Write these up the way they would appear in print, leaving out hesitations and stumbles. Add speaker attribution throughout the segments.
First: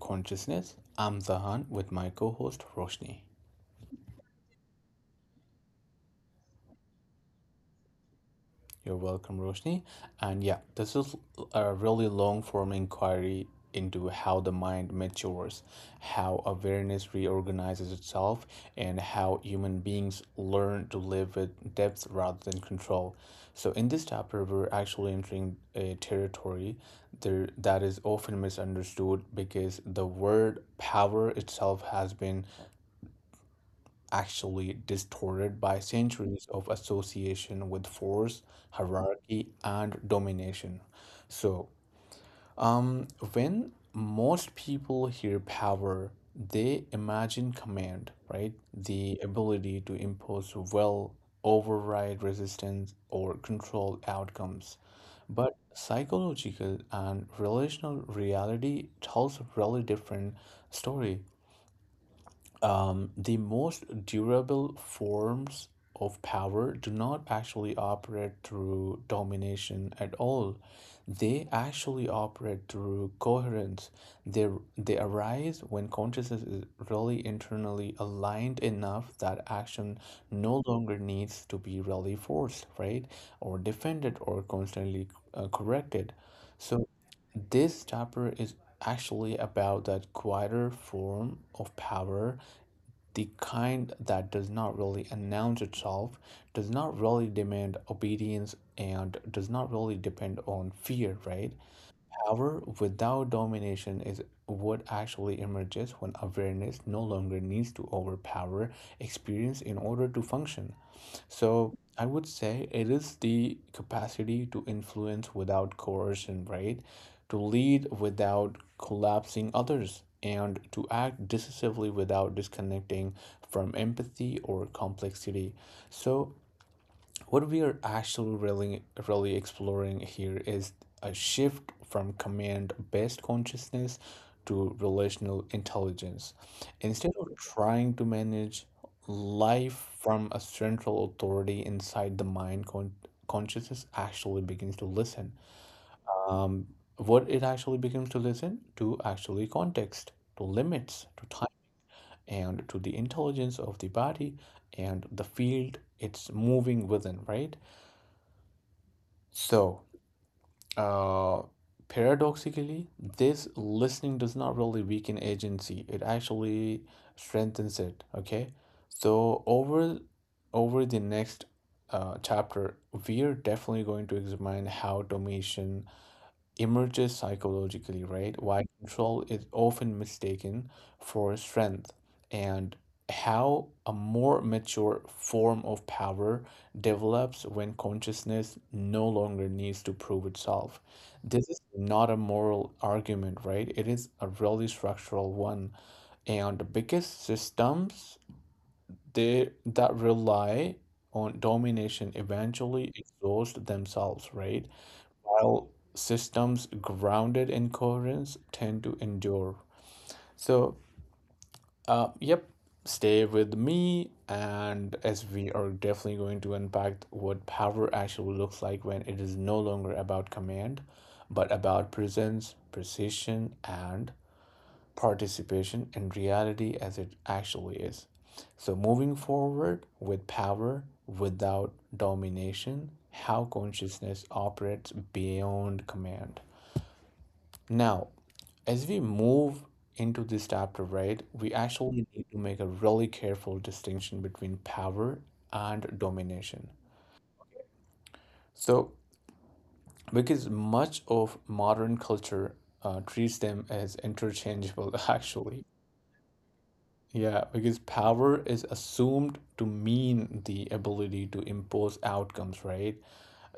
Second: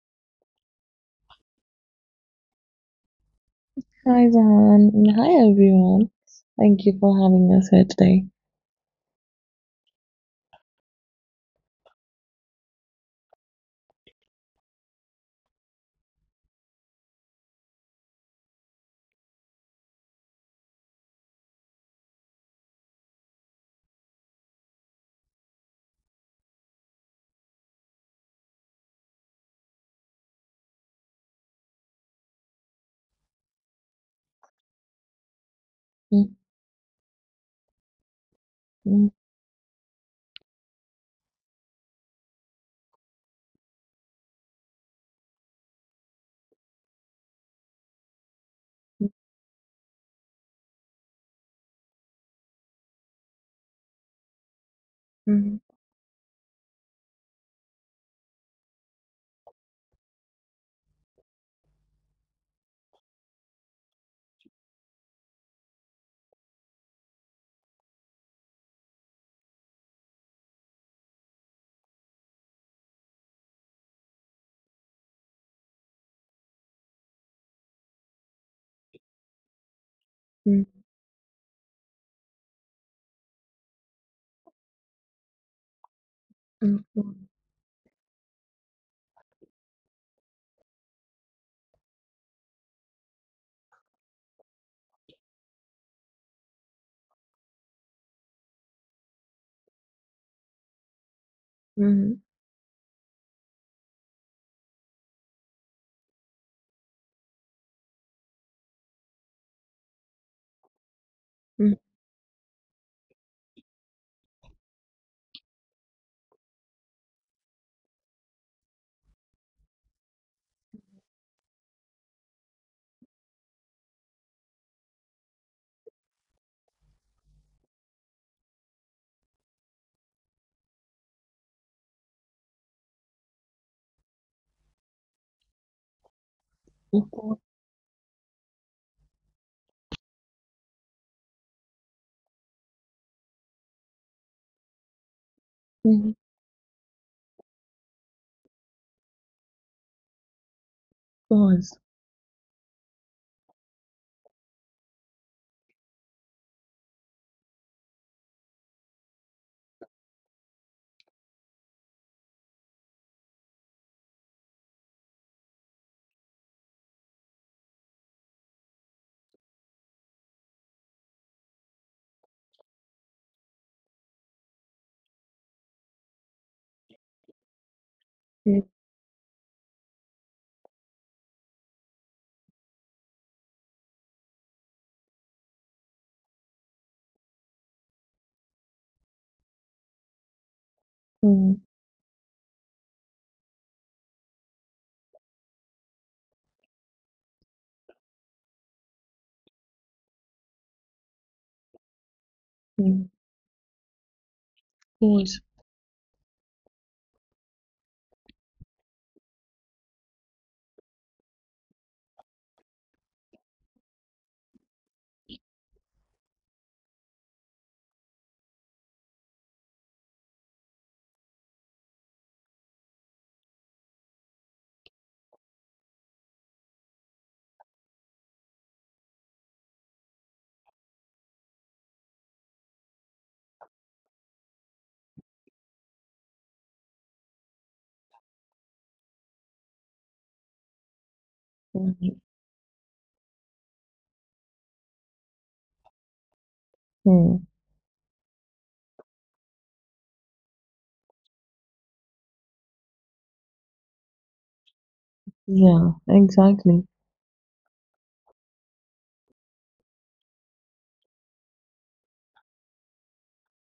Speaker 1: Consciousness. I'm Zahan with my co host Roshni.
Speaker 2: Hi, Zahan. Hi, everyone. Thank you for having us here today.
Speaker 1: You're welcome, Roshni. And yeah, this is a really long form inquiry into how the mind matures, how awareness reorganizes itself, and how human beings learn to live with depth rather than control. So, in this chapter, we're actually entering a territory there that is often misunderstood because the word power itself has been actually distorted by
Speaker 2: Mhm,
Speaker 1: centuries of association with force,
Speaker 2: mhm,
Speaker 1: hierarchy, and domination. So, when most people hear power, they imagine command, right? The ability to impose will, override resistance, or control outcomes. But psychological and relational reality tells a really different story. The most durable forms of power do not actually operate through domination at all. They actually operate through coherence. They, they arise when consciousness is really internally aligned enough that action no
Speaker 2: mhm,
Speaker 1: longer needs to be really forced, right? Or defended or constantly corrected. So,
Speaker 2: mhm,
Speaker 1: this chapter is actually about that quieter form of power, the kind that does not really announce itself, does not really demand obedience, and does not really depend on fear, right?
Speaker 2: mhm,
Speaker 1: Power without domination is what actually emerges when awareness no longer needs to overpower experience in order to function.
Speaker 2: mhm,
Speaker 1: So I would say it is the capacity to influence without coercion, right? To lead without collapsing others, and to act decisively without disconnecting from empathy or complexity. So what we are actually really exploring here is a shift from command based consciousness to relational intelligence,
Speaker 2: mhm,
Speaker 1: instead of
Speaker 2: mhm,
Speaker 1: trying to manage life from a central authority inside the mind. Consciousness actually begins to listen.
Speaker 2: mhm.
Speaker 1: um, what it actually begins to listen to, actually context, to limits, to time,
Speaker 2: Pause.
Speaker 1: and to the intelligence of the body and the field it's moving within, right? So Uh, paradoxically, this listening does not really weaken agency. It actually strengthens it. Okay, so over the next chapter, we are definitely going to examine how automation emerges psychologically, right?
Speaker 2: Mhm,
Speaker 1: Why control is often mistaken for strength, and how a more mature form of power develops when consciousness no longer needs to prove itself. This
Speaker 2: mhm,
Speaker 1: is not a moral argument, right? It is a really structural one. And because systems they that rely on domination eventually
Speaker 2: mhm.
Speaker 1: exhaust themselves, right?
Speaker 2: Pause.
Speaker 1: While systems grounded in coherence tend to endure. So, yep, stay with me. And as we are definitely going to unpack what power actually looks like when it is no longer about command, but about presence, precision, and participation in reality as it actually is. So, moving forward with power without domination, how consciousness operates beyond command. Now, as we move into this chapter, right, we actually
Speaker 2: Mhm,
Speaker 1: need to make a really careful distinction between power and domination.
Speaker 2: mhm.
Speaker 1: So, because much of modern culture treats them as interchangeable, actually.
Speaker 2: Yeah, exactly.
Speaker 1: Yeah, because power is assumed to mean the ability to impose outcomes, right?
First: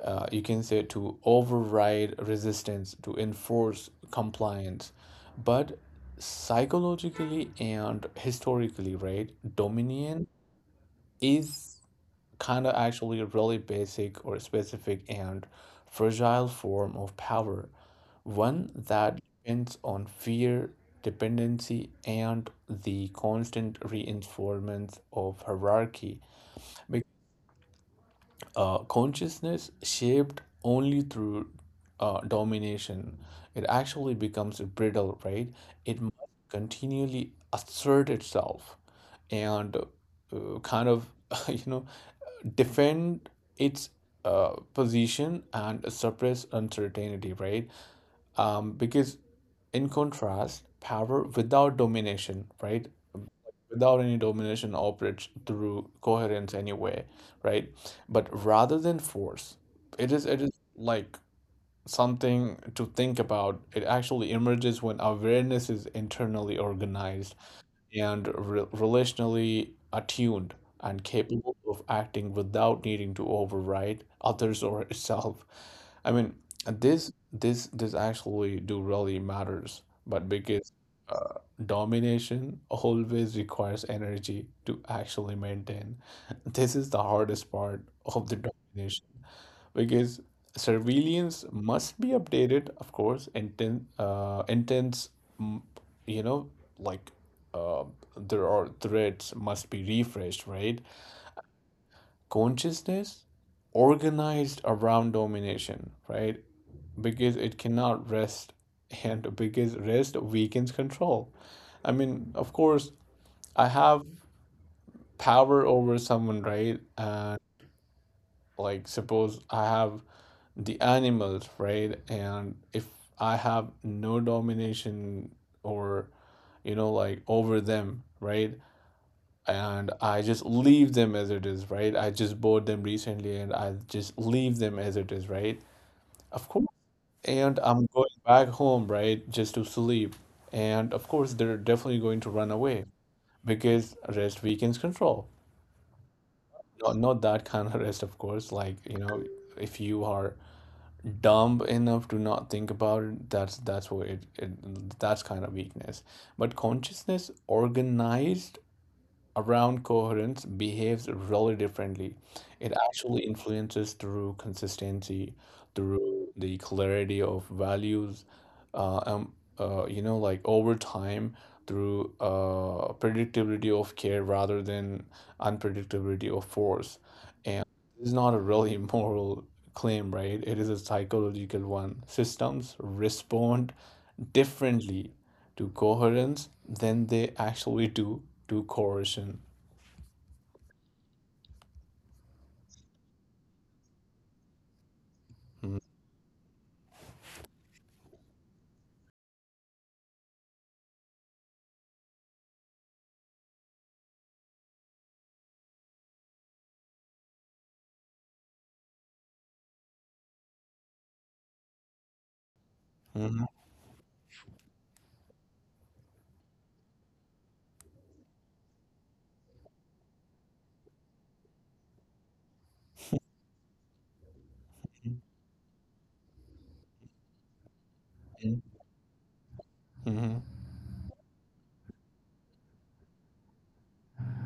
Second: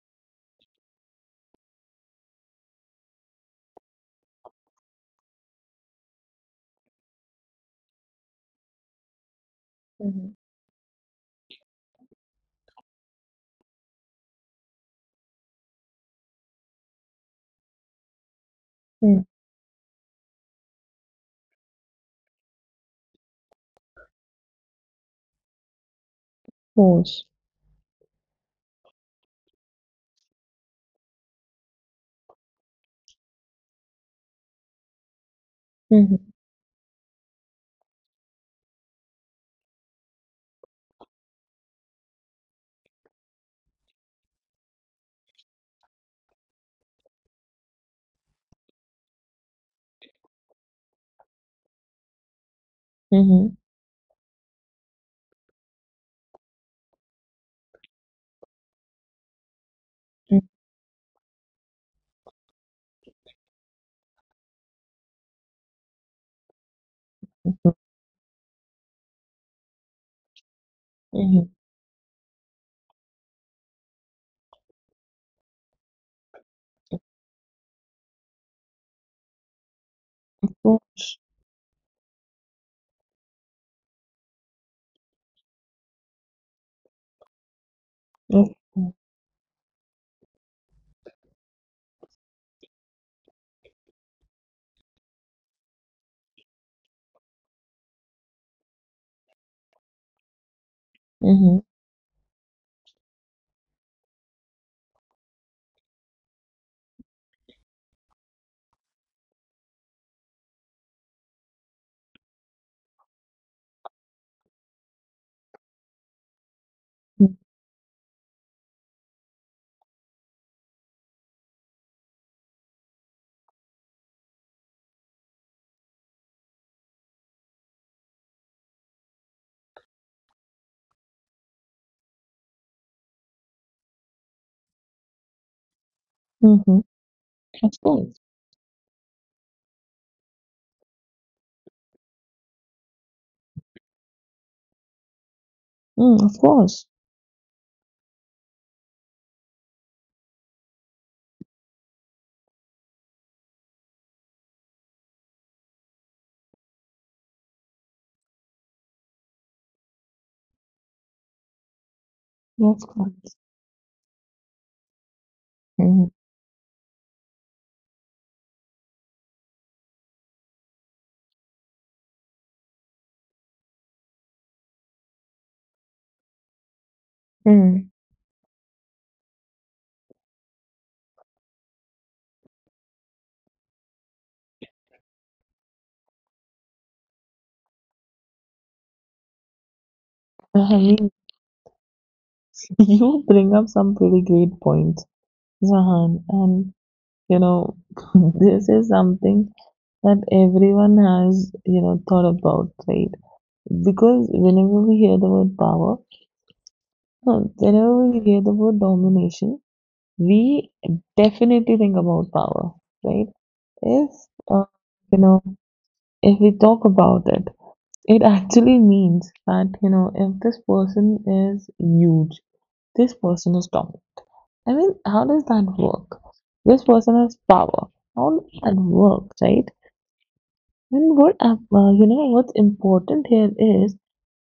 Speaker 1: You can say to override resistance, to enforce compliance. But psychologically and historically, right, dominion
Speaker 2: Mhm,
Speaker 1: is kind of actually a really basic or specific and fragile form of power, one that
Speaker 2: mhm.
Speaker 1: depends on fear, dependency, and the constant reinforcement of hierarchy.
Speaker 2: Pause.
Speaker 1: Consciousness shaped only through domination, it actually becomes brittle, right? It must
Speaker 2: Mhm,
Speaker 1: continually assert itself and kind of, you know, defend its position and suppress uncertainty, right? Because in contrast, power without domination, right?
Speaker 2: mhm,
Speaker 1: Without any domination operates through coherence anyway, right? But rather than force, it is
Speaker 2: mhm,
Speaker 1: it is like something to think about. It actually emerges when awareness is internally organized and re relationally attuned and
Speaker 2: mhm.
Speaker 1: capable of acting without needing to override others or itself. I mean, this actually do really matters, but because
Speaker 2: Pause.
Speaker 1: uh, domination always requires energy to actually maintain. This is the hardest part of the
Speaker 2: Of
Speaker 1: domination because surveillance must be updated, of course, intense, mm, you know, like uh, there are threats must be refreshed, right?
Speaker 2: course.
Speaker 1: Consciousness organized around domination, right? Because it cannot rest, and because rest weakens control. I mean, of course, I have power over someone, right? Like suppose I have the animals, right? And if I have no domination or, you know, like over them, right? And I just leave them as it is, right? I just bought them recently and I just leave them as it is, right? Of
Speaker 2: Mhm,
Speaker 1: course.
Speaker 2: mhm, mhm.
Speaker 1: And
Speaker 2: Of
Speaker 1: I'm going
Speaker 2: course.
Speaker 1: back home, right, just to sleep, and of course they're definitely going to run away because rest weakens control.
Speaker 2: Mm. Of course.
Speaker 1: Not, not that kind of rest, of course, like, you know, if you are dumb enough to not think about it, that's what it that's kind of weakness. But consciousness organized around coherence behaves really differently. It
Speaker 2: Of
Speaker 1: actually
Speaker 2: course.
Speaker 1: influences through consistency,
Speaker 2: Mhm,
Speaker 1: through the clarity of values, uh, um, you know, like over time, through predictability of care rather than unpredictability of force.
Speaker 2: mhm.
Speaker 1: It's not a really moral claim, right? It is a psychological one. Systems respond differently to coherence than they actually do to coercion.
Speaker 2: I mean, you bring up some pretty great points, Zahan, you know, this is something that everyone has, thought about, right? Because whenever we hear the word power, no, whenever we hear the word domination, we definitely think about power, right?
Speaker 1: Mm-hmm.
Speaker 2: If, uh, you know, If we talk about it, it actually means that, if this person is huge, this person is dominant. I mean, how does that work? This person has power. How does that work, right?
Speaker 1: Mm-hmm.
Speaker 2: And what's important here is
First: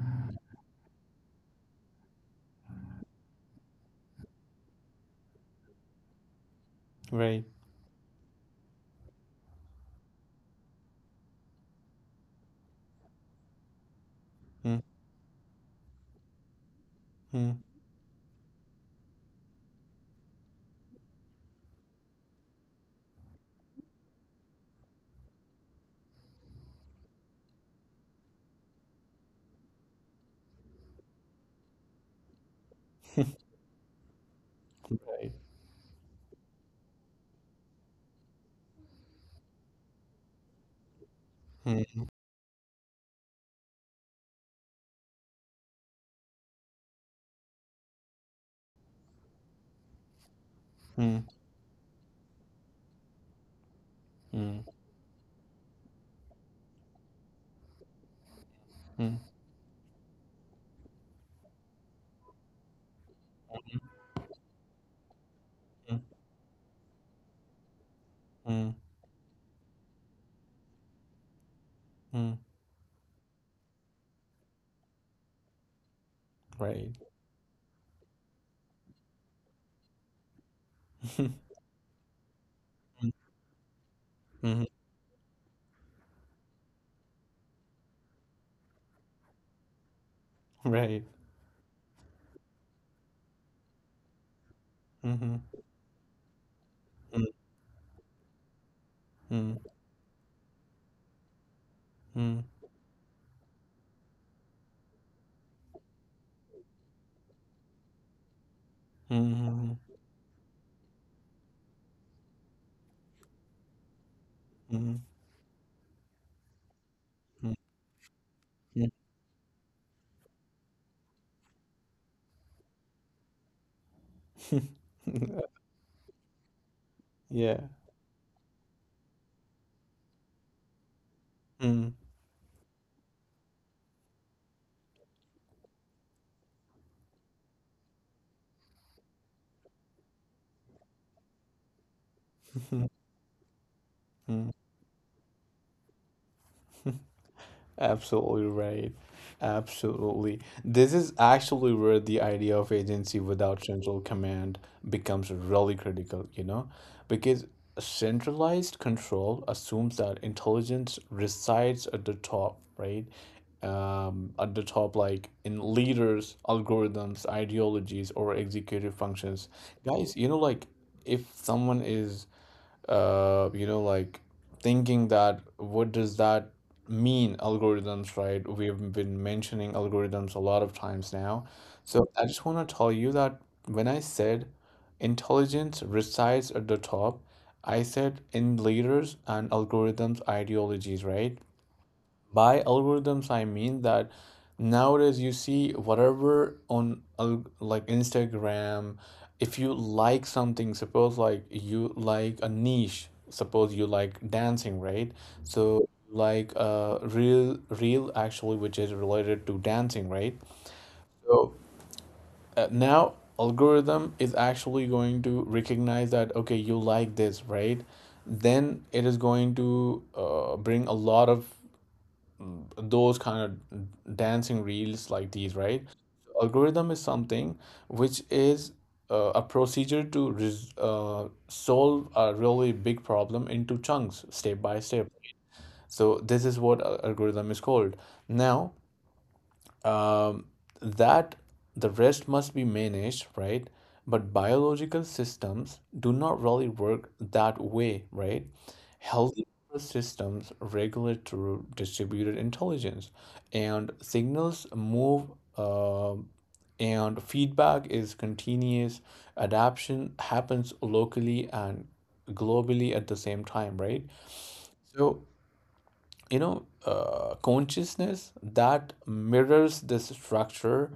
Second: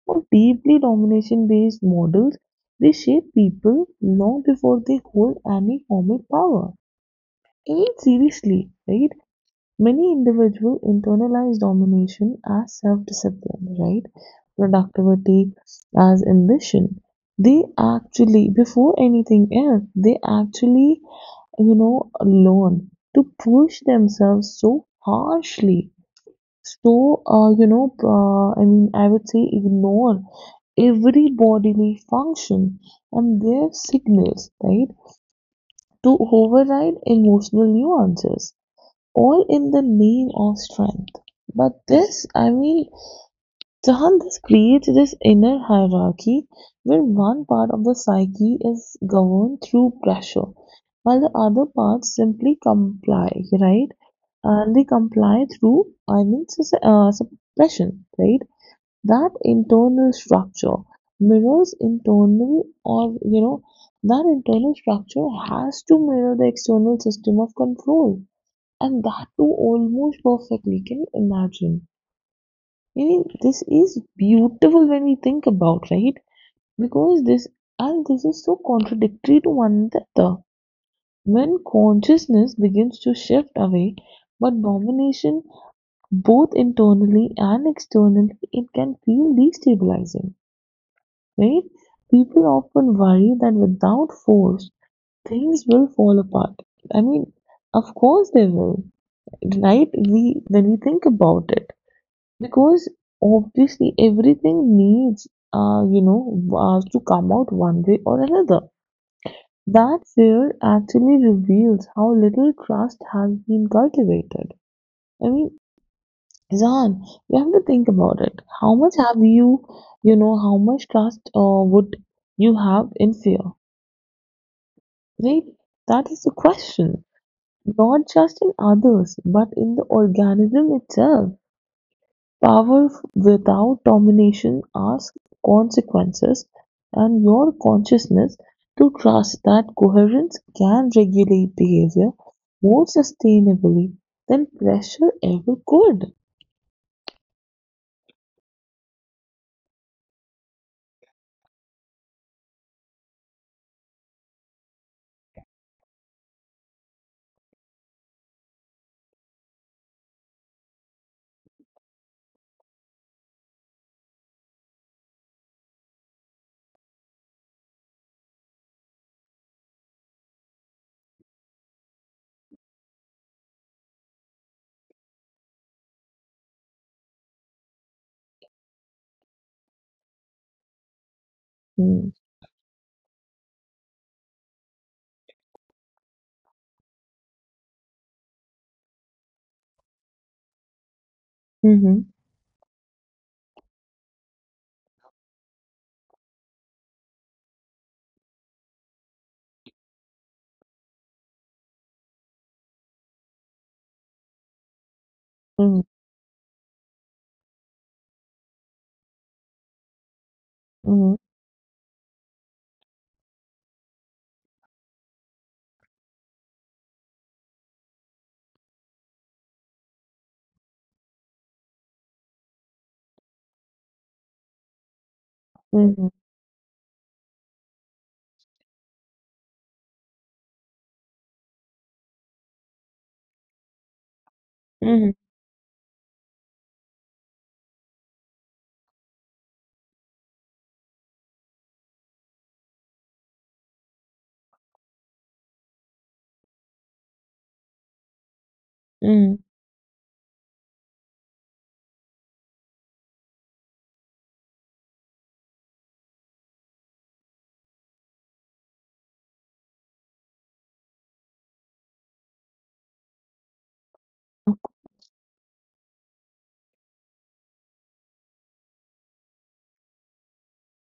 Speaker 2: how deeply domination-based models they shape people long before they hold any formal power.
Speaker 1: Right.
Speaker 2: I mean, seriously, right? Many individuals internalize domination as self-discipline, right? Productivity as ambition.
Speaker 1: Mm-hmm.
Speaker 2: They actually, before anything else, they actually, you know, learn to push themselves so harshly. So, I mean, I would say ignore every bodily function and their signals, right?
Speaker 1: Right.
Speaker 2: To override emotional nuances all in the name of strength. But
Speaker 1: Mm-hmm.
Speaker 2: this, I mean, Jahan, this creates this inner hierarchy where one part of the psyche is governed through pressure, while the other parts simply comply, right?
Speaker 1: Mm-hmm.
Speaker 2: And they comply through, I mean, suppression, right? That internal structure mirrors internal, that internal structure has to mirror the external system of control,
Speaker 1: Mm-hmm.
Speaker 2: and that too almost perfectly. Can you imagine?
Speaker 1: Mm-hmm.
Speaker 2: I mean, this is beautiful when we think about, right?
Speaker 1: Right.
Speaker 2: Because this, and this is so contradictory to one another. When consciousness begins to shift away, but
Speaker 1: Mm-hmm.
Speaker 2: domination both internally and externally, it can feel destabilizing,
Speaker 1: Right.
Speaker 2: right? People often worry that without force,
Speaker 1: Mm-hmm.
Speaker 2: things will fall apart. I mean, of course they will,
Speaker 1: Mm-hmm.
Speaker 2: right? We when we think about it.
Speaker 1: Mm-hmm.
Speaker 2: Because obviously everything needs, to come out one way or another.
Speaker 1: Mm-hmm.
Speaker 2: That fear actually reveals how little trust has been cultivated. I mean, Zan, you have to think about it. How much have you, how much trust would you have in fear?
Speaker 1: Mm-hmm.
Speaker 2: Right? That is the question.
Speaker 1: Yeah.
Speaker 2: Not just in others, but in the organism itself.
Speaker 1: Mm.
Speaker 2: Power without domination asks consequences, and your consciousness to trust that coherence can regulate behavior more sustainably than
Speaker 1: Mhm.
Speaker 2: pressure ever could.
Speaker 1: Absolutely right. Absolutely. This is actually where the idea of agency without central command becomes really critical, you know, because centralized control assumes that intelligence resides at the top, right? At the top, like in leaders, algorithms, ideologies, or executive functions. Guys, you know, like if someone is you know, like thinking that what does that mean, algorithms, right? We've been mentioning algorithms a lot of times now. So
Speaker 2: Mm,
Speaker 1: I just want to tell you that when I said intelligence resides at the top, I said in leaders and algorithms ideologies, right?
Speaker 2: mhm,
Speaker 1: By algorithms, I mean that nowadays you see whatever on like Instagram, if you like something, suppose like you like a niche, suppose you like dancing, right?
Speaker 2: mm,
Speaker 1: So like real actually, which is related to dancing, right?
Speaker 2: mhm,
Speaker 1: So now algorithm is actually going to recognize that okay, you like this, right? Then it is going to bring a lot of those kind of dancing reels like these, right?
Speaker 2: mhm,
Speaker 1: Algorithm is something which is a procedure to res solve a really big problem into chunks, step by step.
Speaker 2: mhm,
Speaker 1: So this is what algorithm is called. Now, um, that the rest must be managed, right? But biological systems do not really work that way, right?
Speaker 2: mhm,
Speaker 1: Healthy systems regulate through distributed intelligence, and signals move, uh, and feedback is continuous. Adaptation happens locally and globally at the same time, right? So you know consciousness that mirrors this structure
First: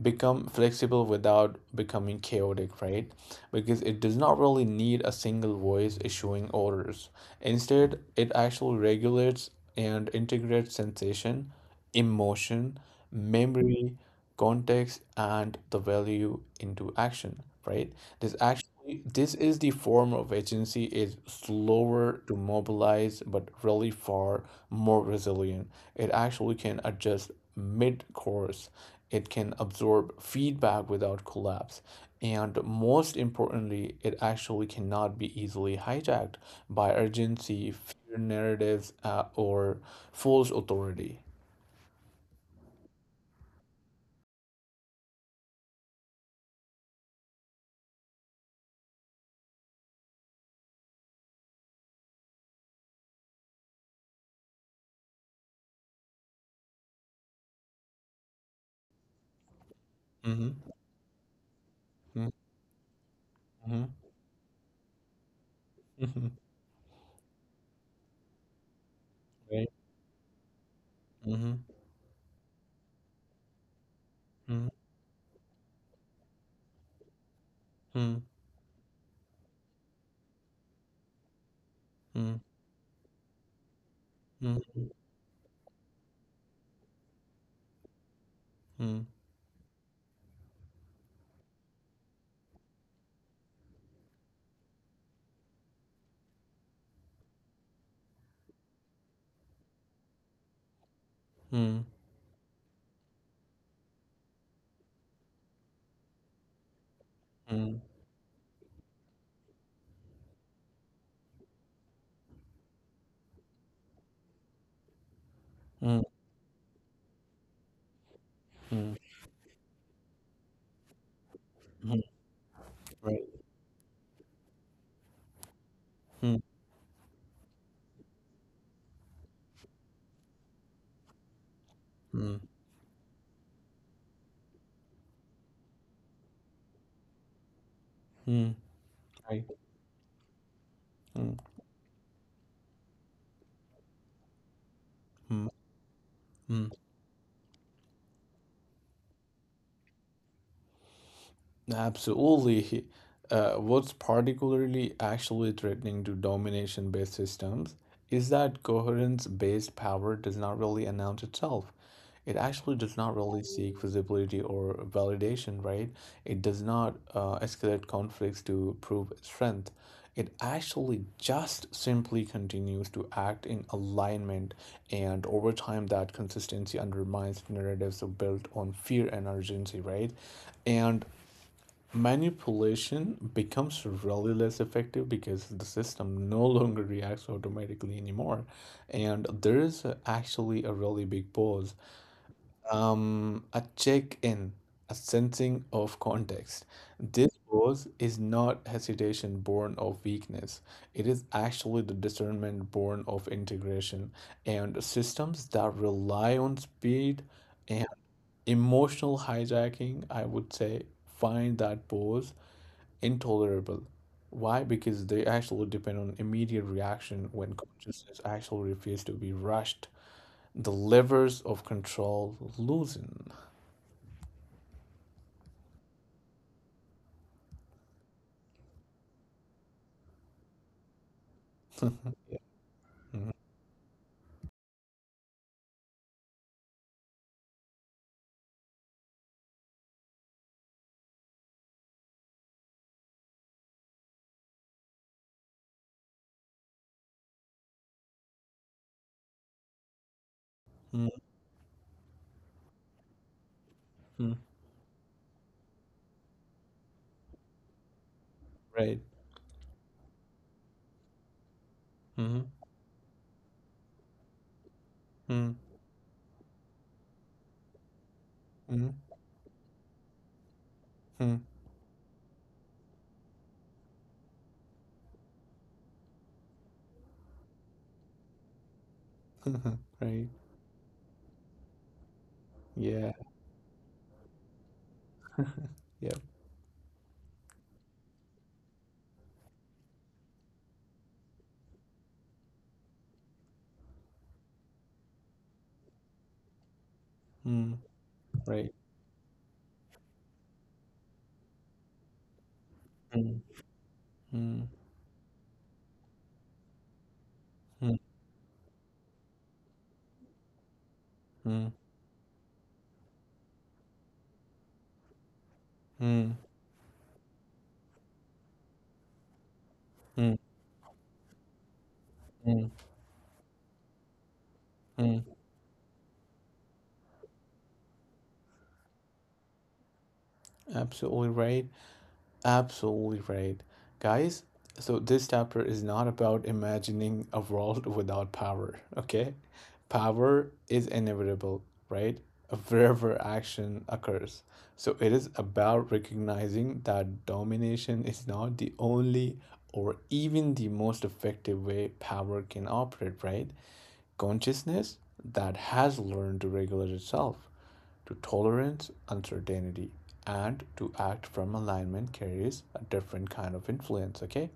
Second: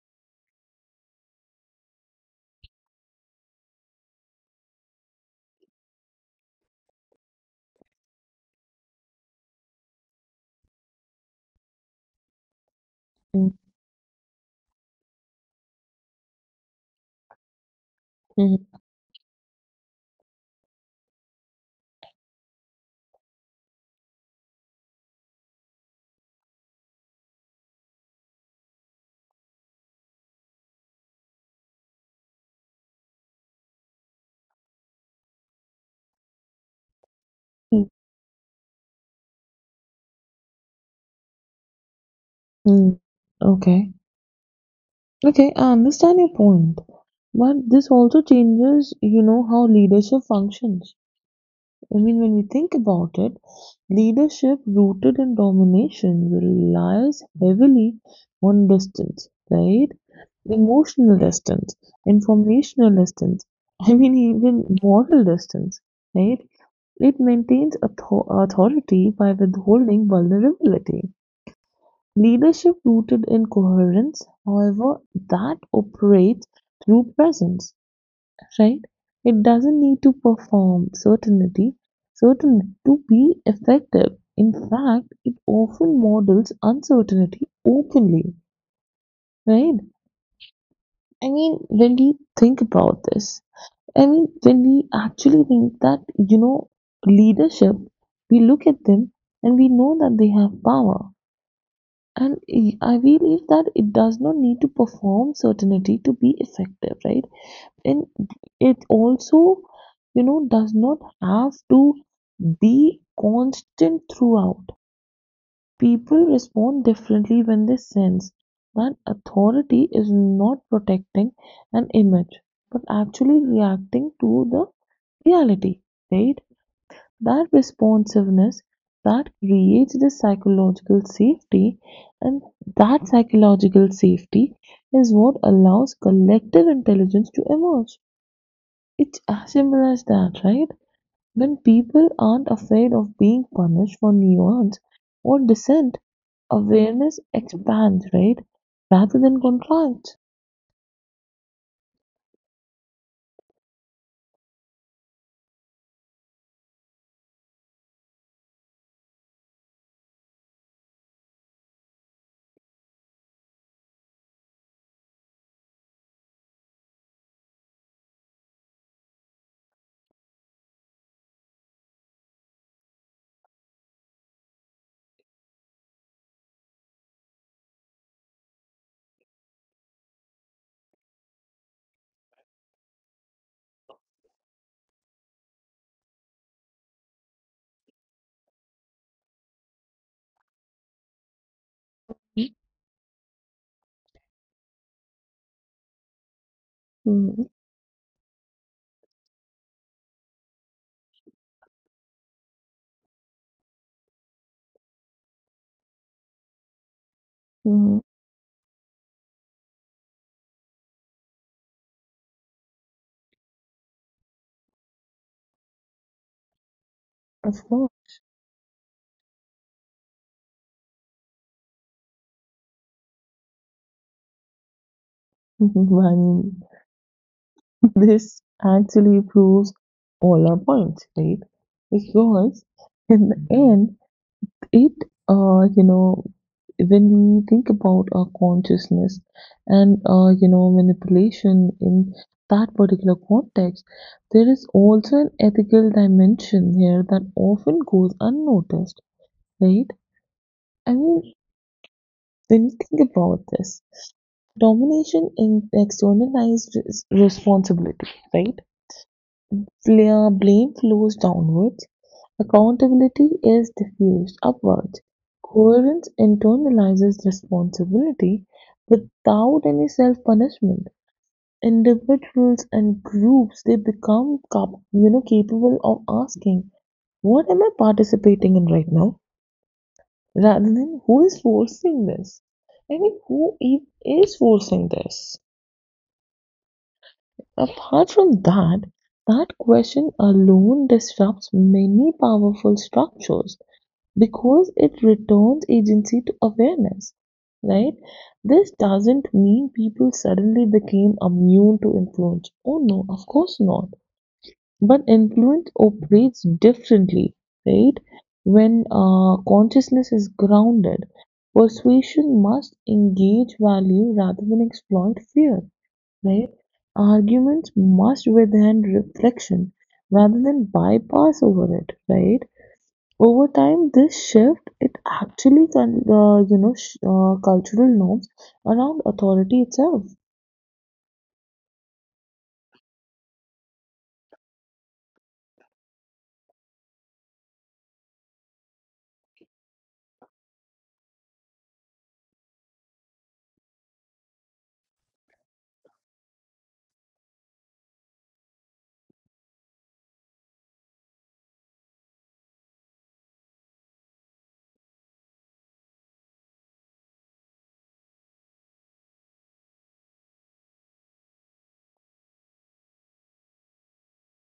Speaker 1: become flexible without becoming chaotic, right? Because it does not really need a single voice issuing orders. Instead it actually regulates and integrates sensation, emotion,
Speaker 2: mhm,
Speaker 1: memory, context, and the value into action, right?
Speaker 2: mhm,
Speaker 1: This is the form of agency is slower to mobilize but really far more resilient. It actually can adjust mid course. It can absorb feedback without collapse. And most importantly, it actually cannot be easily hijacked by urgency,
Speaker 2: mhm,
Speaker 1: fear narratives, or false authority.
Speaker 2: mhm. Okay. Okay, I understand your point. But this also changes, you know, how leadership functions. I mean, when we think about it, leadership rooted in domination relies heavily on distance, right?
Speaker 1: Mm-hmm.
Speaker 2: Emotional distance, informational distance, I mean, even moral distance,
Speaker 1: Mm-hmm.
Speaker 2: right? It maintains authority by withholding vulnerability.
Speaker 1: Mhm.
Speaker 2: Leadership rooted in coherence,
Speaker 1: Mhm.
Speaker 2: however, that operates through presence,
Speaker 1: Hmm.
Speaker 2: right? It doesn't need to perform certainty,
Speaker 1: Hmm.
Speaker 2: to be effective. In
Speaker 1: Mhm.
Speaker 2: fact, it often models uncertainty openly,
Speaker 1: Hmm.
Speaker 2: right? I mean, when we think about this, I mean, when we actually think that, leadership, we look at them and we know that they have power.
Speaker 1: Hmm.
Speaker 2: And I believe that it does not need to perform certainty to be effective, right?
Speaker 1: Hmm.
Speaker 2: Then it also, does not have to be constant throughout.
Speaker 1: Hmm.
Speaker 2: People respond differently when they sense
Speaker 1: Hmm.
Speaker 2: that authority is not protecting an
Speaker 1: Mhm.
Speaker 2: image, but
Speaker 1: Right.
Speaker 2: actually reacting to the reality,
Speaker 1: Hmm.
Speaker 2: right? That responsiveness that creates the psychological safety,
Speaker 1: Hmm.
Speaker 2: and that psychological safety is what allows collective intelligence to emerge.
Speaker 1: Mm.
Speaker 2: It's
Speaker 1: Right.
Speaker 2: as simple as that, right?
Speaker 1: Mm.
Speaker 2: When people aren't afraid of being punished for nuance or
Speaker 1: Mm.
Speaker 2: dissent,
Speaker 1: Mm.
Speaker 2: awareness expands, right? Rather than contracts.
Speaker 1: Absolutely. What's particularly actually threatening to domination based systems is that coherence based power does not really announce itself. It actually does not really seek visibility or validation, right? It does not escalate conflicts to prove its strength. It actually just simply continues to act in alignment, and over time, that consistency undermines narratives built on fear and urgency, right? And manipulation becomes really less effective because the system no longer reacts automatically anymore. And there is actually a really big pause, a check in, a sensing of context. This
Speaker 2: Mm-hmm.
Speaker 1: pause is not hesitation born of weakness, it is actually the discernment born of integration. And systems that rely on speed and
Speaker 2: Mm-hmm.
Speaker 1: emotional hijacking, I would say, find that pause intolerable. Why? Because they actually depend on immediate reaction when
Speaker 2: Of course.
Speaker 1: consciousness actually refuses to be rushed. The levers of control loosen.
Speaker 2: I mean, this actually proves all our points, right?
Speaker 1: Yeah.
Speaker 2: Because
Speaker 1: Mhm.
Speaker 2: in the, mhm, end, it you know when we think about our consciousness and manipulation in that particular context, there is also an ethical dimension here that often goes unnoticed, right? I
Speaker 1: Mhm.
Speaker 2: mean, when you think about this,
Speaker 1: Mhm.
Speaker 2: domination in externalized responsibility, right?
Speaker 1: Right.
Speaker 2: Blame flows downwards.
Speaker 1: Mhm.
Speaker 2: Accountability is diffused upwards;
Speaker 1: Mhm.
Speaker 2: coherence internalizes responsibility
Speaker 1: Mhm.
Speaker 2: without any self-punishment.
Speaker 1: Mhm.
Speaker 2: Individuals and groups, they become capable of asking, "What am I participating in right now?"
Speaker 1: Right.
Speaker 2: rather than "Who is forcing this?" I
Speaker 1: Yeah.
Speaker 2: mean, who is forcing this?
Speaker 1: Yeah.
Speaker 2: Apart from that, that question alone disrupts many powerful structures because it returns agency to awareness,
Speaker 1: Mm.
Speaker 2: right?
Speaker 1: Right.
Speaker 2: This doesn't mean people suddenly became immune to influence. Oh no, of
Speaker 1: Mm.
Speaker 2: course not.
Speaker 1: Mm.
Speaker 2: But influence operates differently, right?
Speaker 1: Mm.
Speaker 2: When consciousness is grounded,
Speaker 1: Mm.
Speaker 2: persuasion must engage value rather than exploit fear,
Speaker 1: Mm.
Speaker 2: right? Arguments must withstand reflection
Speaker 1: Mm.
Speaker 2: rather than bypass over it, right?
Speaker 1: Mm.
Speaker 2: Over time, this shift it
Speaker 1: Mm.
Speaker 2: actually cultural norms around authority itself.
Speaker 1: Absolutely right. Absolutely right. Guys, so this chapter is not about imagining a world without power, okay? Power is inevitable, right? Wherever action occurs. So it is about recognizing that domination is not the only or even the most effective way power can operate, right? Consciousness that has learned to regulate itself, to tolerance uncertainty, and to act from alignment carries a different kind of influence, okay?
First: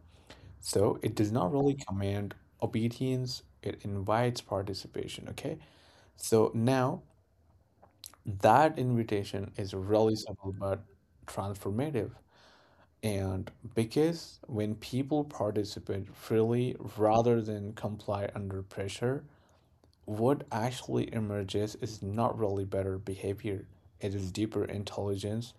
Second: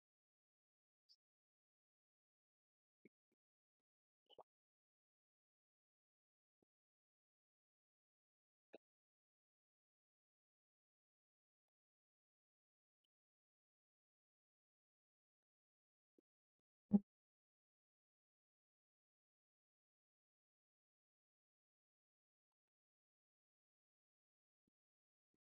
Speaker 1: So it does not really command obedience, it invites participation, okay? So now that invitation is really simple but transformative. And because when people participate freely rather than comply under pressure, what actually emerges is not really better behavior, it is deeper intelligence.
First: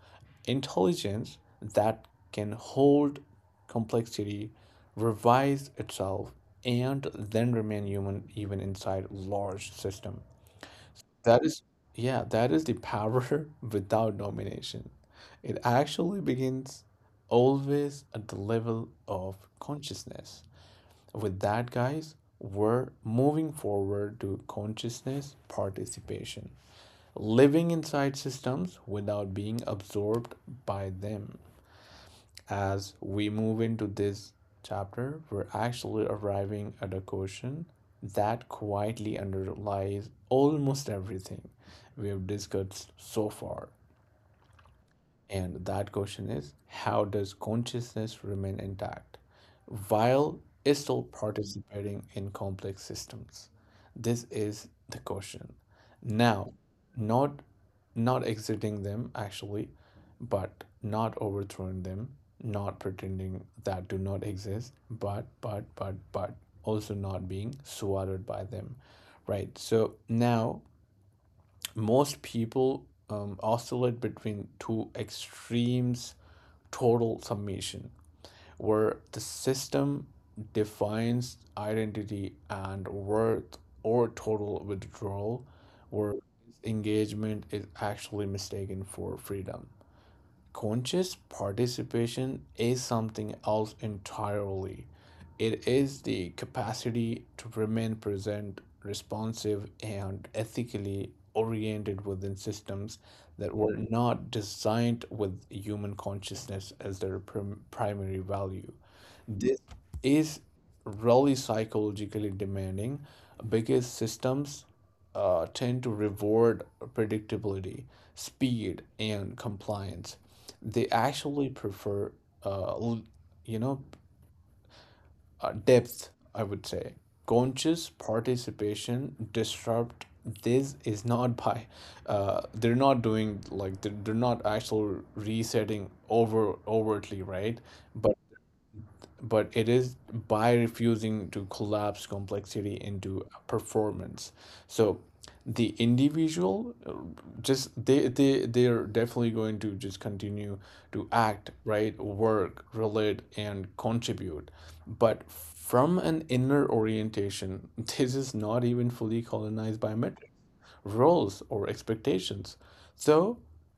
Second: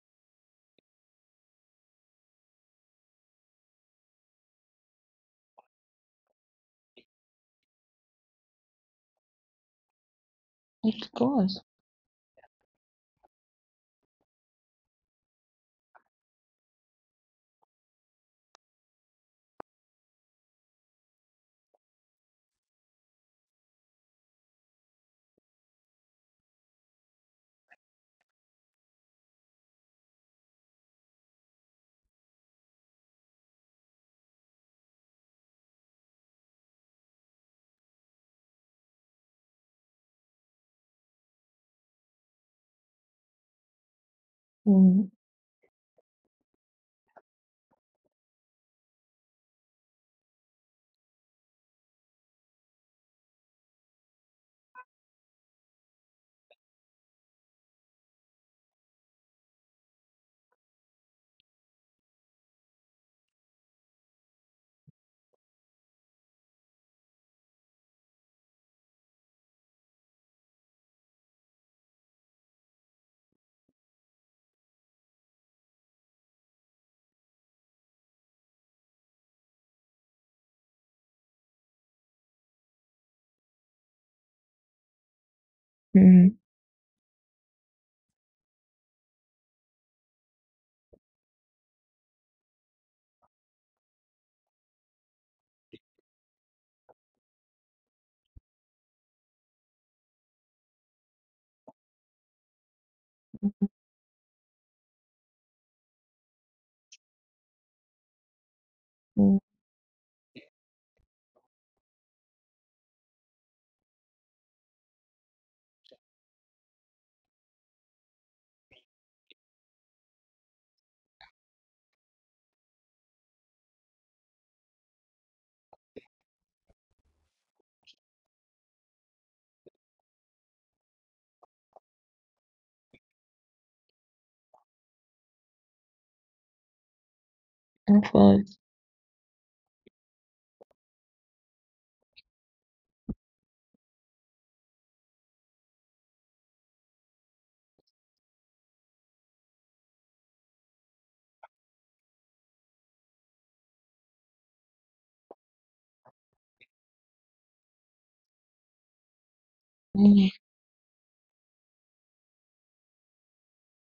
Speaker 1: Intelligence that can hold complexity, revise itself, and then remain human even inside large system.
Speaker 2: Of
Speaker 1: That
Speaker 2: course.
Speaker 1: is, yeah, that is the power without domination. It actually begins always at the level of consciousness. With that, guys, we're moving forward to consciousness participation, living inside systems without being absorbed by them. As we move into this chapter, we're actually arriving at a question that quietly underlies almost everything we have discussed so far.
Speaker 2: Mm,
Speaker 1: And that question is how does consciousness remain intact while is still participating in complex systems? This is the question. Now, not not exiting them actually, but not overthrowing them, not pretending that do not exist, but also not being swallowed by them. Right. So now most people oscillate between two extremes total submission, where the system defines identity and worth, or total withdrawal, where
Speaker 2: mm,
Speaker 1: engagement is actually mistaken for freedom conscious participation is something else entirely. It is the capacity to remain present, responsive, and ethically oriented within systems that were not designed with human consciousness as their primary value.
Speaker 2: mm.
Speaker 1: This is really psychologically demanding because systems tend to reward predictability, speed, and compliance. They actually prefer, uh, l- you know, depth, I would say. Conscious participation disrupt this is not by they're not doing like they're not actual resetting overtly right.
Speaker 2: Of
Speaker 1: But
Speaker 2: course.
Speaker 1: but it is by refusing to collapse complexity into a performance. So the individual just they're definitely going to just continue to act, right, work, relate, and contribute. But from an inner orientation, this is not even fully colonized by
Speaker 2: Mm.
Speaker 1: metrics roles or expectations. So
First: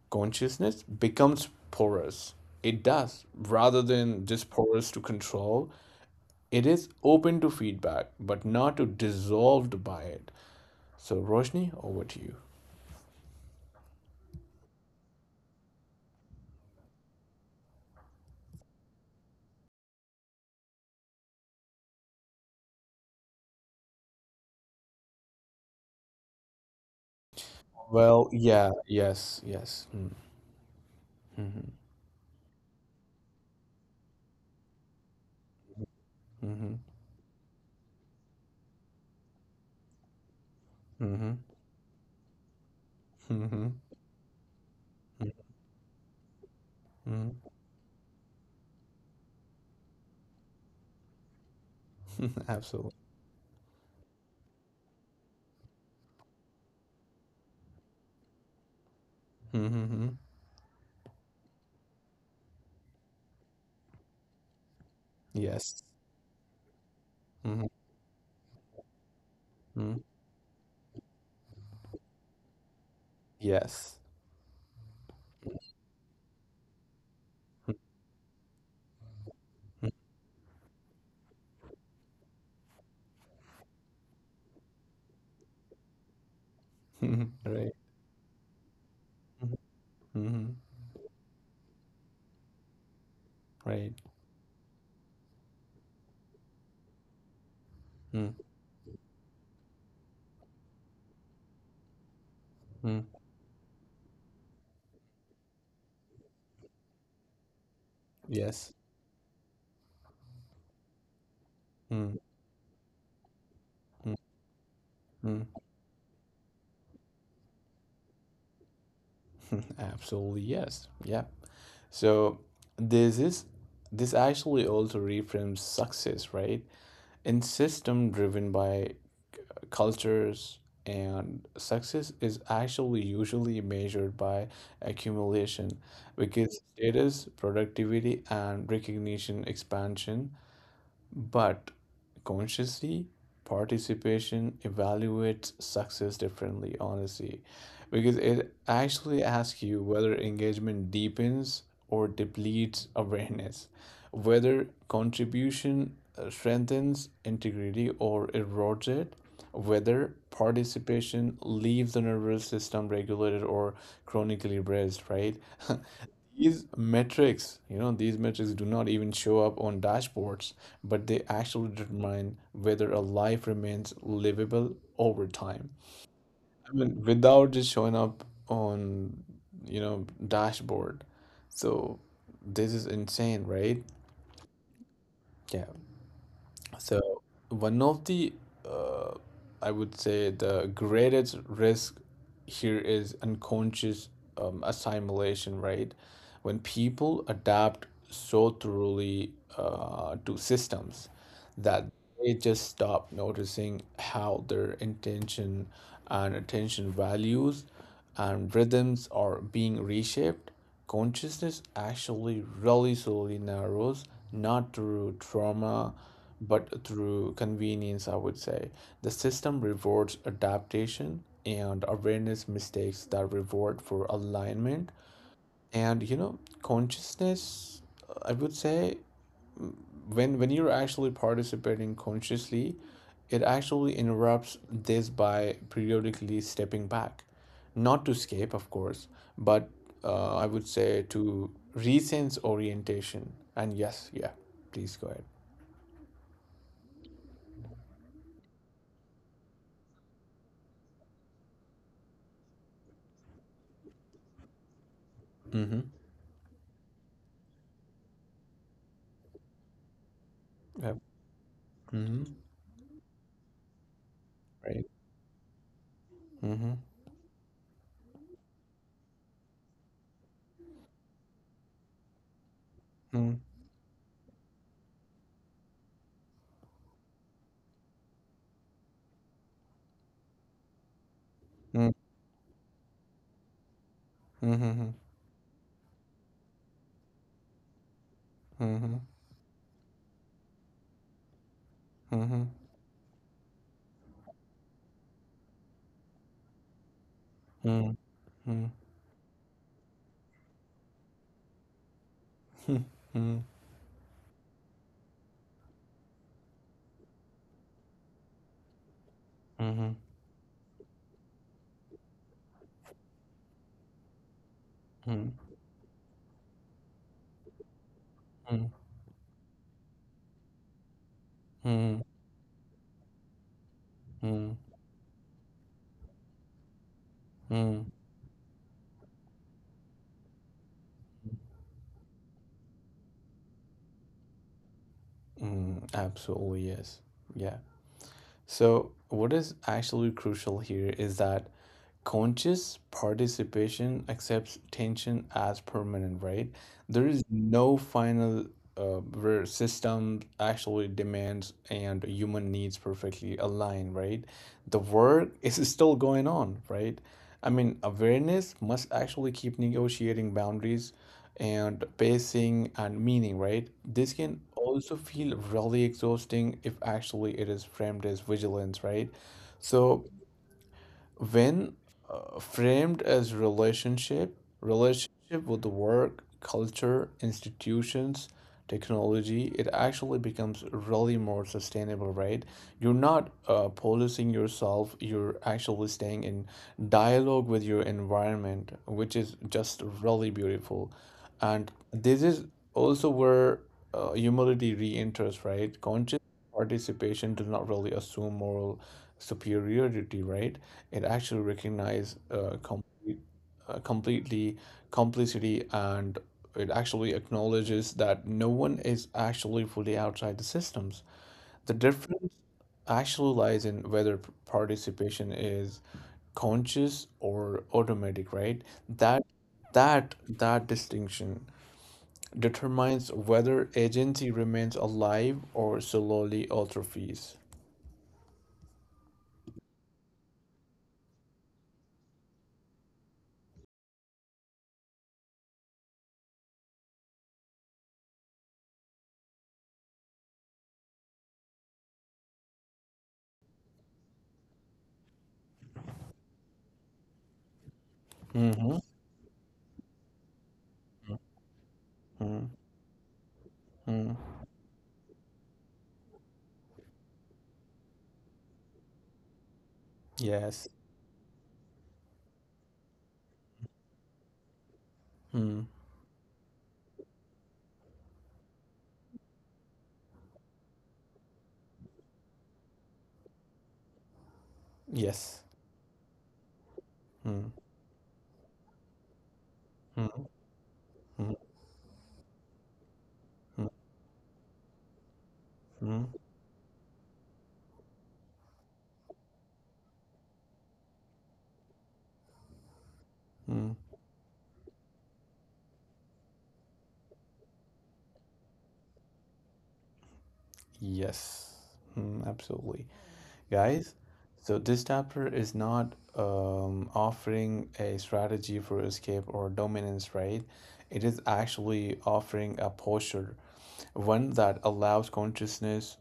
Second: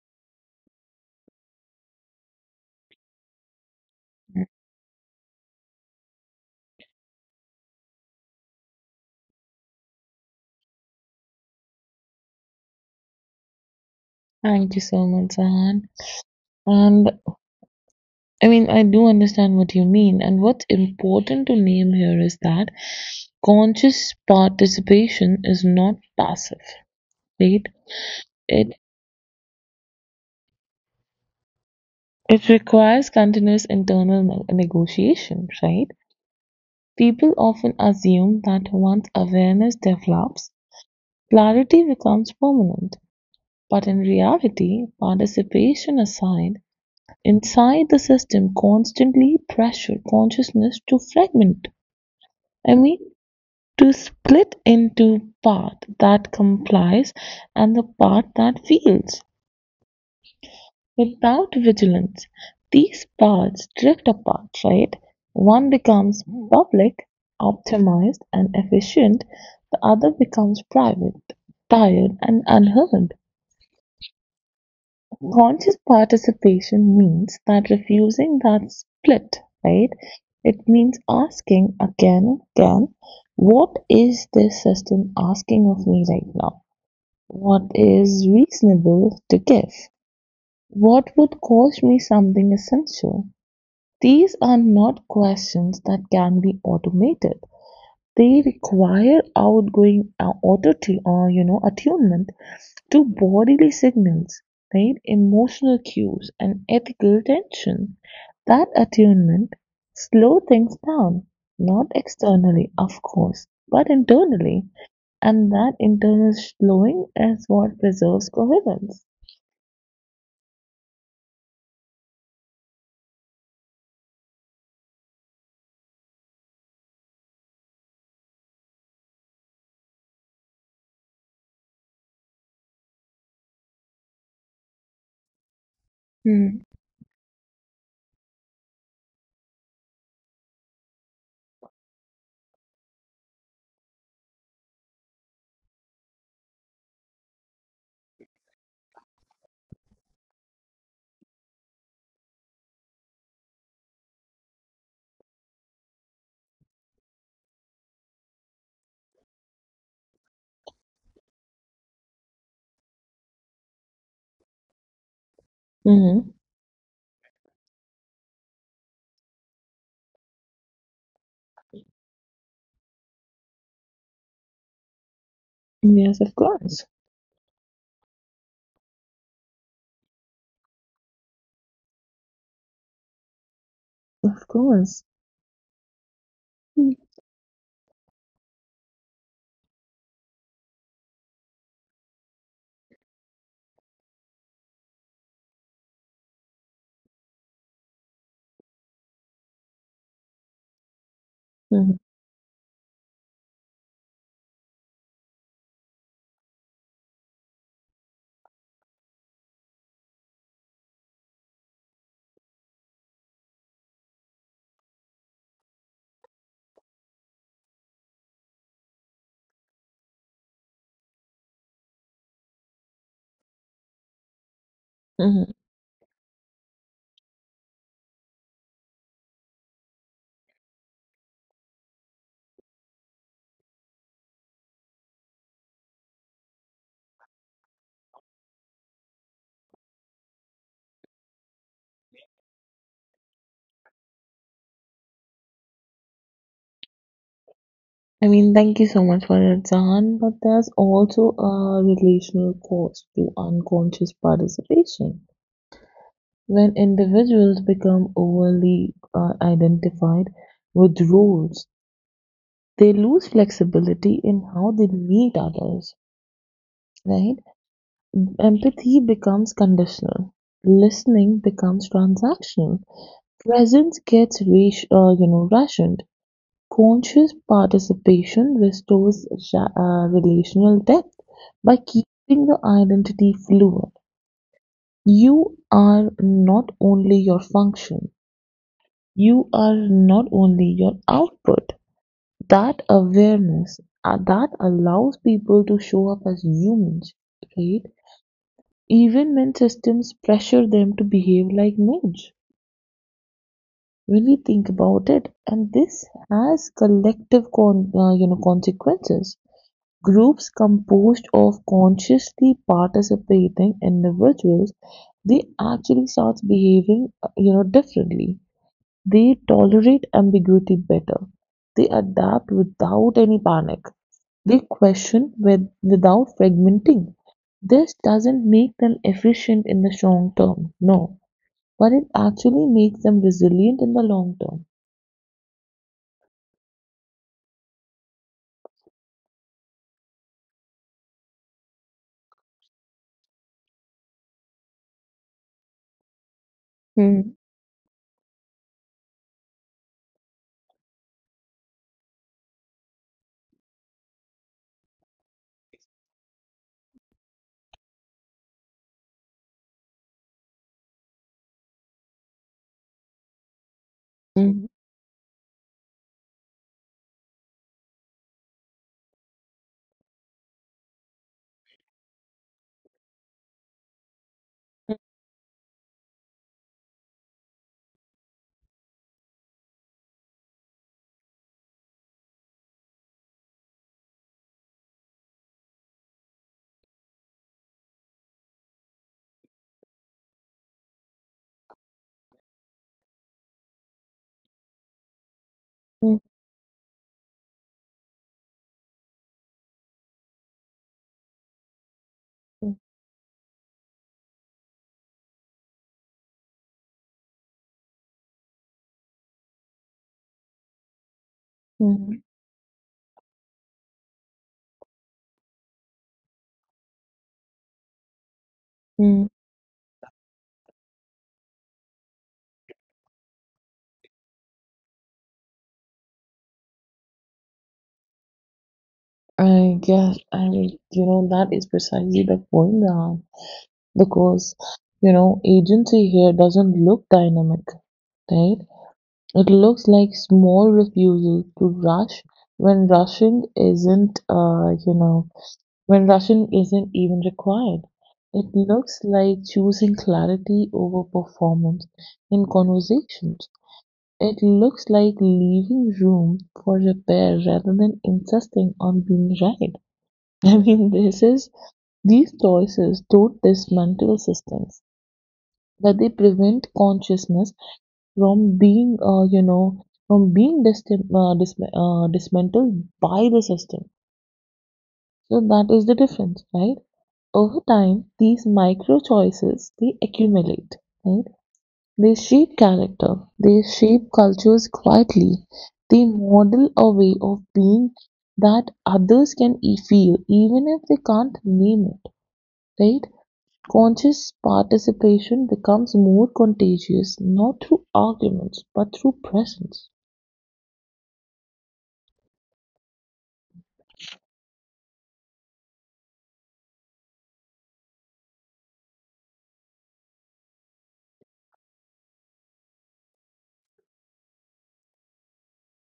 Speaker 1: consciousness becomes porous. It does, rather than just porous to control. It is open to feedback, but not to dissolved by it. So Roshni, over to you.
Speaker 2: Thank you so much, Sahan. And I mean, I do understand what you mean. And what's important to name here is that conscious participation is not passive, right?
Speaker 1: Well, yeah,
Speaker 2: It
Speaker 1: yes, yes. Mm, mhm,
Speaker 2: it requires continuous internal negotiation, right?
Speaker 1: mhm,
Speaker 2: People often assume that once awareness develops,
Speaker 1: mhm,
Speaker 2: clarity becomes permanent,
Speaker 1: mhm,
Speaker 2: but in reality, participation aside,
Speaker 1: mhm,
Speaker 2: inside the system constantly pressures consciousness to fragment.
Speaker 1: mhm.
Speaker 2: I
Speaker 1: Absolutely.
Speaker 2: mean, to split into part that complies and the part that feels.
Speaker 1: Mm-hmm.
Speaker 2: Without vigilance, these paths drift apart, right? One
Speaker 1: Yes.
Speaker 2: becomes public, optimized, and efficient, the
Speaker 1: Mm-hmm.
Speaker 2: other becomes private, tired, and unheard.
Speaker 1: Yes.
Speaker 2: Conscious participation means that refusing that split, right? It means asking again and again, what is this system asking of me right now?
Speaker 1: Mhm.
Speaker 2: What
Speaker 1: Right.
Speaker 2: is reasonable to give?
Speaker 1: Mm-hmm.
Speaker 2: What would cost me something essential?
Speaker 1: Right.
Speaker 2: These are not questions that can be automated.
Speaker 1: Mm-hmm.
Speaker 2: They require outgoing auto or you know attunement to bodily signals, right? Emotional cues and ethical tension. That
Speaker 1: Yes.
Speaker 2: attunement slow things down, not
Speaker 1: Mm,
Speaker 2: externally, of course, but
Speaker 1: mm,
Speaker 2: internally,
Speaker 1: mm.
Speaker 2: and that internal slowing is what preserves coherence.
Speaker 1: Absolutely yes. Yeah. So this is this actually also reframes success, right? In system driven by cultures and success is actually usually measured by accumulation because status, productivity and recognition expansion. But consciously, participation evaluates success differently, honestly, because it actually asks you whether engagement deepens or depletes awareness, whether contribution strengthens integrity or erodes it, whether participation leaves the nervous system regulated or chronically braced, right?
Speaker 2: Mm-hmm.
Speaker 1: These metrics, you know, these metrics do not even show up on dashboards, but they actually determine whether a life remains livable over time.
Speaker 2: Yes, of
Speaker 1: I
Speaker 2: course,
Speaker 1: mean, without just showing up on, you know, dashboard. So this is insane, right?
Speaker 2: of course.
Speaker 1: Yeah. So one of the uh, I would say the greatest risk here is unconscious assimilation, right? When people adapt so thoroughly to systems that
Speaker 2: Mm-hmm.
Speaker 1: they just stop noticing how their intention and attention values and rhythms are being reshaped, consciousness actually really slowly narrows, not through trauma, but through convenience, I would say. The system rewards adaptation and awareness mistakes that reward for alignment.
Speaker 2: Mm-hmm.
Speaker 1: And you know, consciousness, I would say, when you're actually participating consciously it actually interrupts this by periodically stepping back, not to escape of course, but I would say to resense orientation. And yes, yeah, please go ahead.
Speaker 2: I mean, thank you so much for it, Zahan, but there's also a relational cost to unconscious participation.
Speaker 1: Mm-hmm.
Speaker 2: When individuals become overly identified
Speaker 1: Yep.
Speaker 2: with roles,
Speaker 1: Mm-hmm.
Speaker 2: they lose flexibility in how
Speaker 1: Right.
Speaker 2: they meet others,
Speaker 1: Mm-hmm.
Speaker 2: right? Empathy becomes conditional. Listening becomes transactional.
Speaker 1: Mm-hmm.
Speaker 2: Presence gets, rationed. Conscious participation restores relational depth by keeping the identity fluid:
Speaker 1: Mm-hmm.
Speaker 2: you are not only your function,
Speaker 1: Mm-hmm.
Speaker 2: you are not only your output.
Speaker 1: Mm-hmm.
Speaker 2: That awareness that allows people to show up as humans, right?
Speaker 1: Mm-hmm. Mm-hmm.
Speaker 2: Even when systems pressure them to behave like nodes. When we think about it, and this has collective consequences.
Speaker 1: Mm-hmm.
Speaker 2: Groups composed of consciously participating individuals, they actually start behaving, differently.
Speaker 1: Mm-hmm.
Speaker 2: They tolerate ambiguity better. They adapt without any panic.
Speaker 1: Mm-hmm.
Speaker 2: They question with, without fragmenting. This doesn't make them efficient in the short term, no, but it actually makes them resilient in the long term.
Speaker 1: Mm-hmm. Absolutely yes. Yeah. So, what is actually crucial here is that conscious participation accepts tension as permanent, right? There is
Speaker 2: Mm,
Speaker 1: no final uh, where system actually demands and human needs perfectly align, right? The work is still going on, right? I mean, awareness must actually keep negotiating boundaries and pacing and meaning, right? This can
Speaker 2: mm,
Speaker 1: also feel really exhausting if actually it is framed as vigilance, right? So, when framed as relationship with the work culture institutions technology, it actually becomes really more sustainable, right? You're not policing yourself, you're actually staying in dialogue with your environment, which is just really beautiful. And this is also where humility re-enters, right? Conscious
Speaker 2: mm,
Speaker 1: participation does not really assume moral superiority, right? It actually recognizes
Speaker 2: mm,
Speaker 1: completely complicity and it actually acknowledges that no one is actually fully outside the systems. The
Speaker 2: mm,
Speaker 1: difference actually lies in whether participation is conscious or automatic, right? That
Speaker 2: mm.
Speaker 1: that distinction determines whether agency remains alive or slowly atrophies.
Speaker 2: I guess, I mean, that is precisely the point, because, agency here doesn't look dynamic, right? It looks like small refusal to rush when rushing isn't, when rushing isn't even required. It
Speaker 1: Mm-hmm.
Speaker 2: looks like choosing clarity over performance
Speaker 1: Mm,
Speaker 2: in conversations.
Speaker 1: mm,
Speaker 2: It looks like leaving room for repair rather than insisting on being right. I
Speaker 1: yes.
Speaker 2: mean, this is, these choices don't dismantle systems,
Speaker 1: Mm,
Speaker 2: but they prevent consciousness from being, you know, from being dis- dis- dismantled by the system.
Speaker 1: yes.
Speaker 2: So that is the difference, right?
Speaker 1: Mm,
Speaker 2: Over time, these micro choices they
Speaker 1: mm,
Speaker 2: accumulate, right?
Speaker 1: mm,
Speaker 2: They shape character,
Speaker 1: mm,
Speaker 2: they shape cultures quietly,
Speaker 1: mm,
Speaker 2: they model a way of being that others can feel, even if they can't name it, right?
Speaker 1: mm,
Speaker 2: Conscious participation becomes more contagious not through arguments but through presence.
Speaker 1: yes. Mm, absolutely. Guys, so this chapter is not offering a strategy for escape or dominance, right? It is actually offering a posture, one that allows consciousness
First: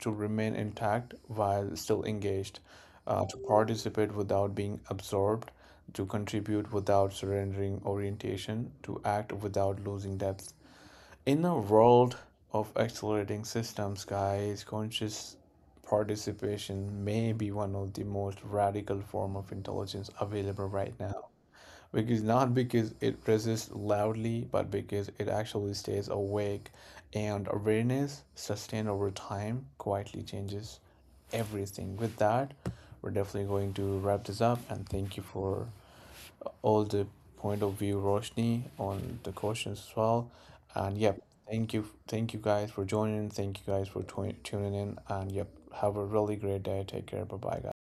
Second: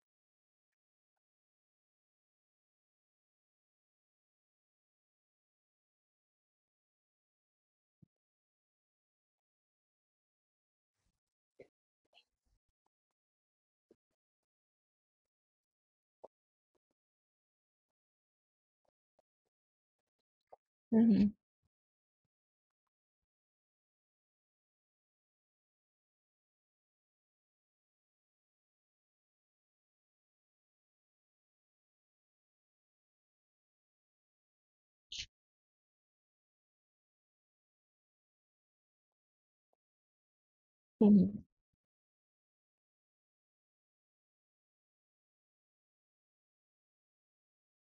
Speaker 1: to remain intact while still engaged, to participate without being absorbed, to contribute without surrendering orientation, to act without losing depth. In a world of accelerating systems, guys, conscious participation may be one of the most radical form of intelligence available right now,
Speaker 2: Mhm.
Speaker 1: because not because it resists loudly, but because it actually stays awake and awareness sustained over time quietly changes everything. With that, we're definitely going to wrap this up and thank you for all the point of view, Roshni, on the questions as well. And yep,
Speaker 2: Mhm.
Speaker 1: thank you, guys for joining. Thank you guys for tuning in. And yep, have a really great day. Take care. Bye bye, guys.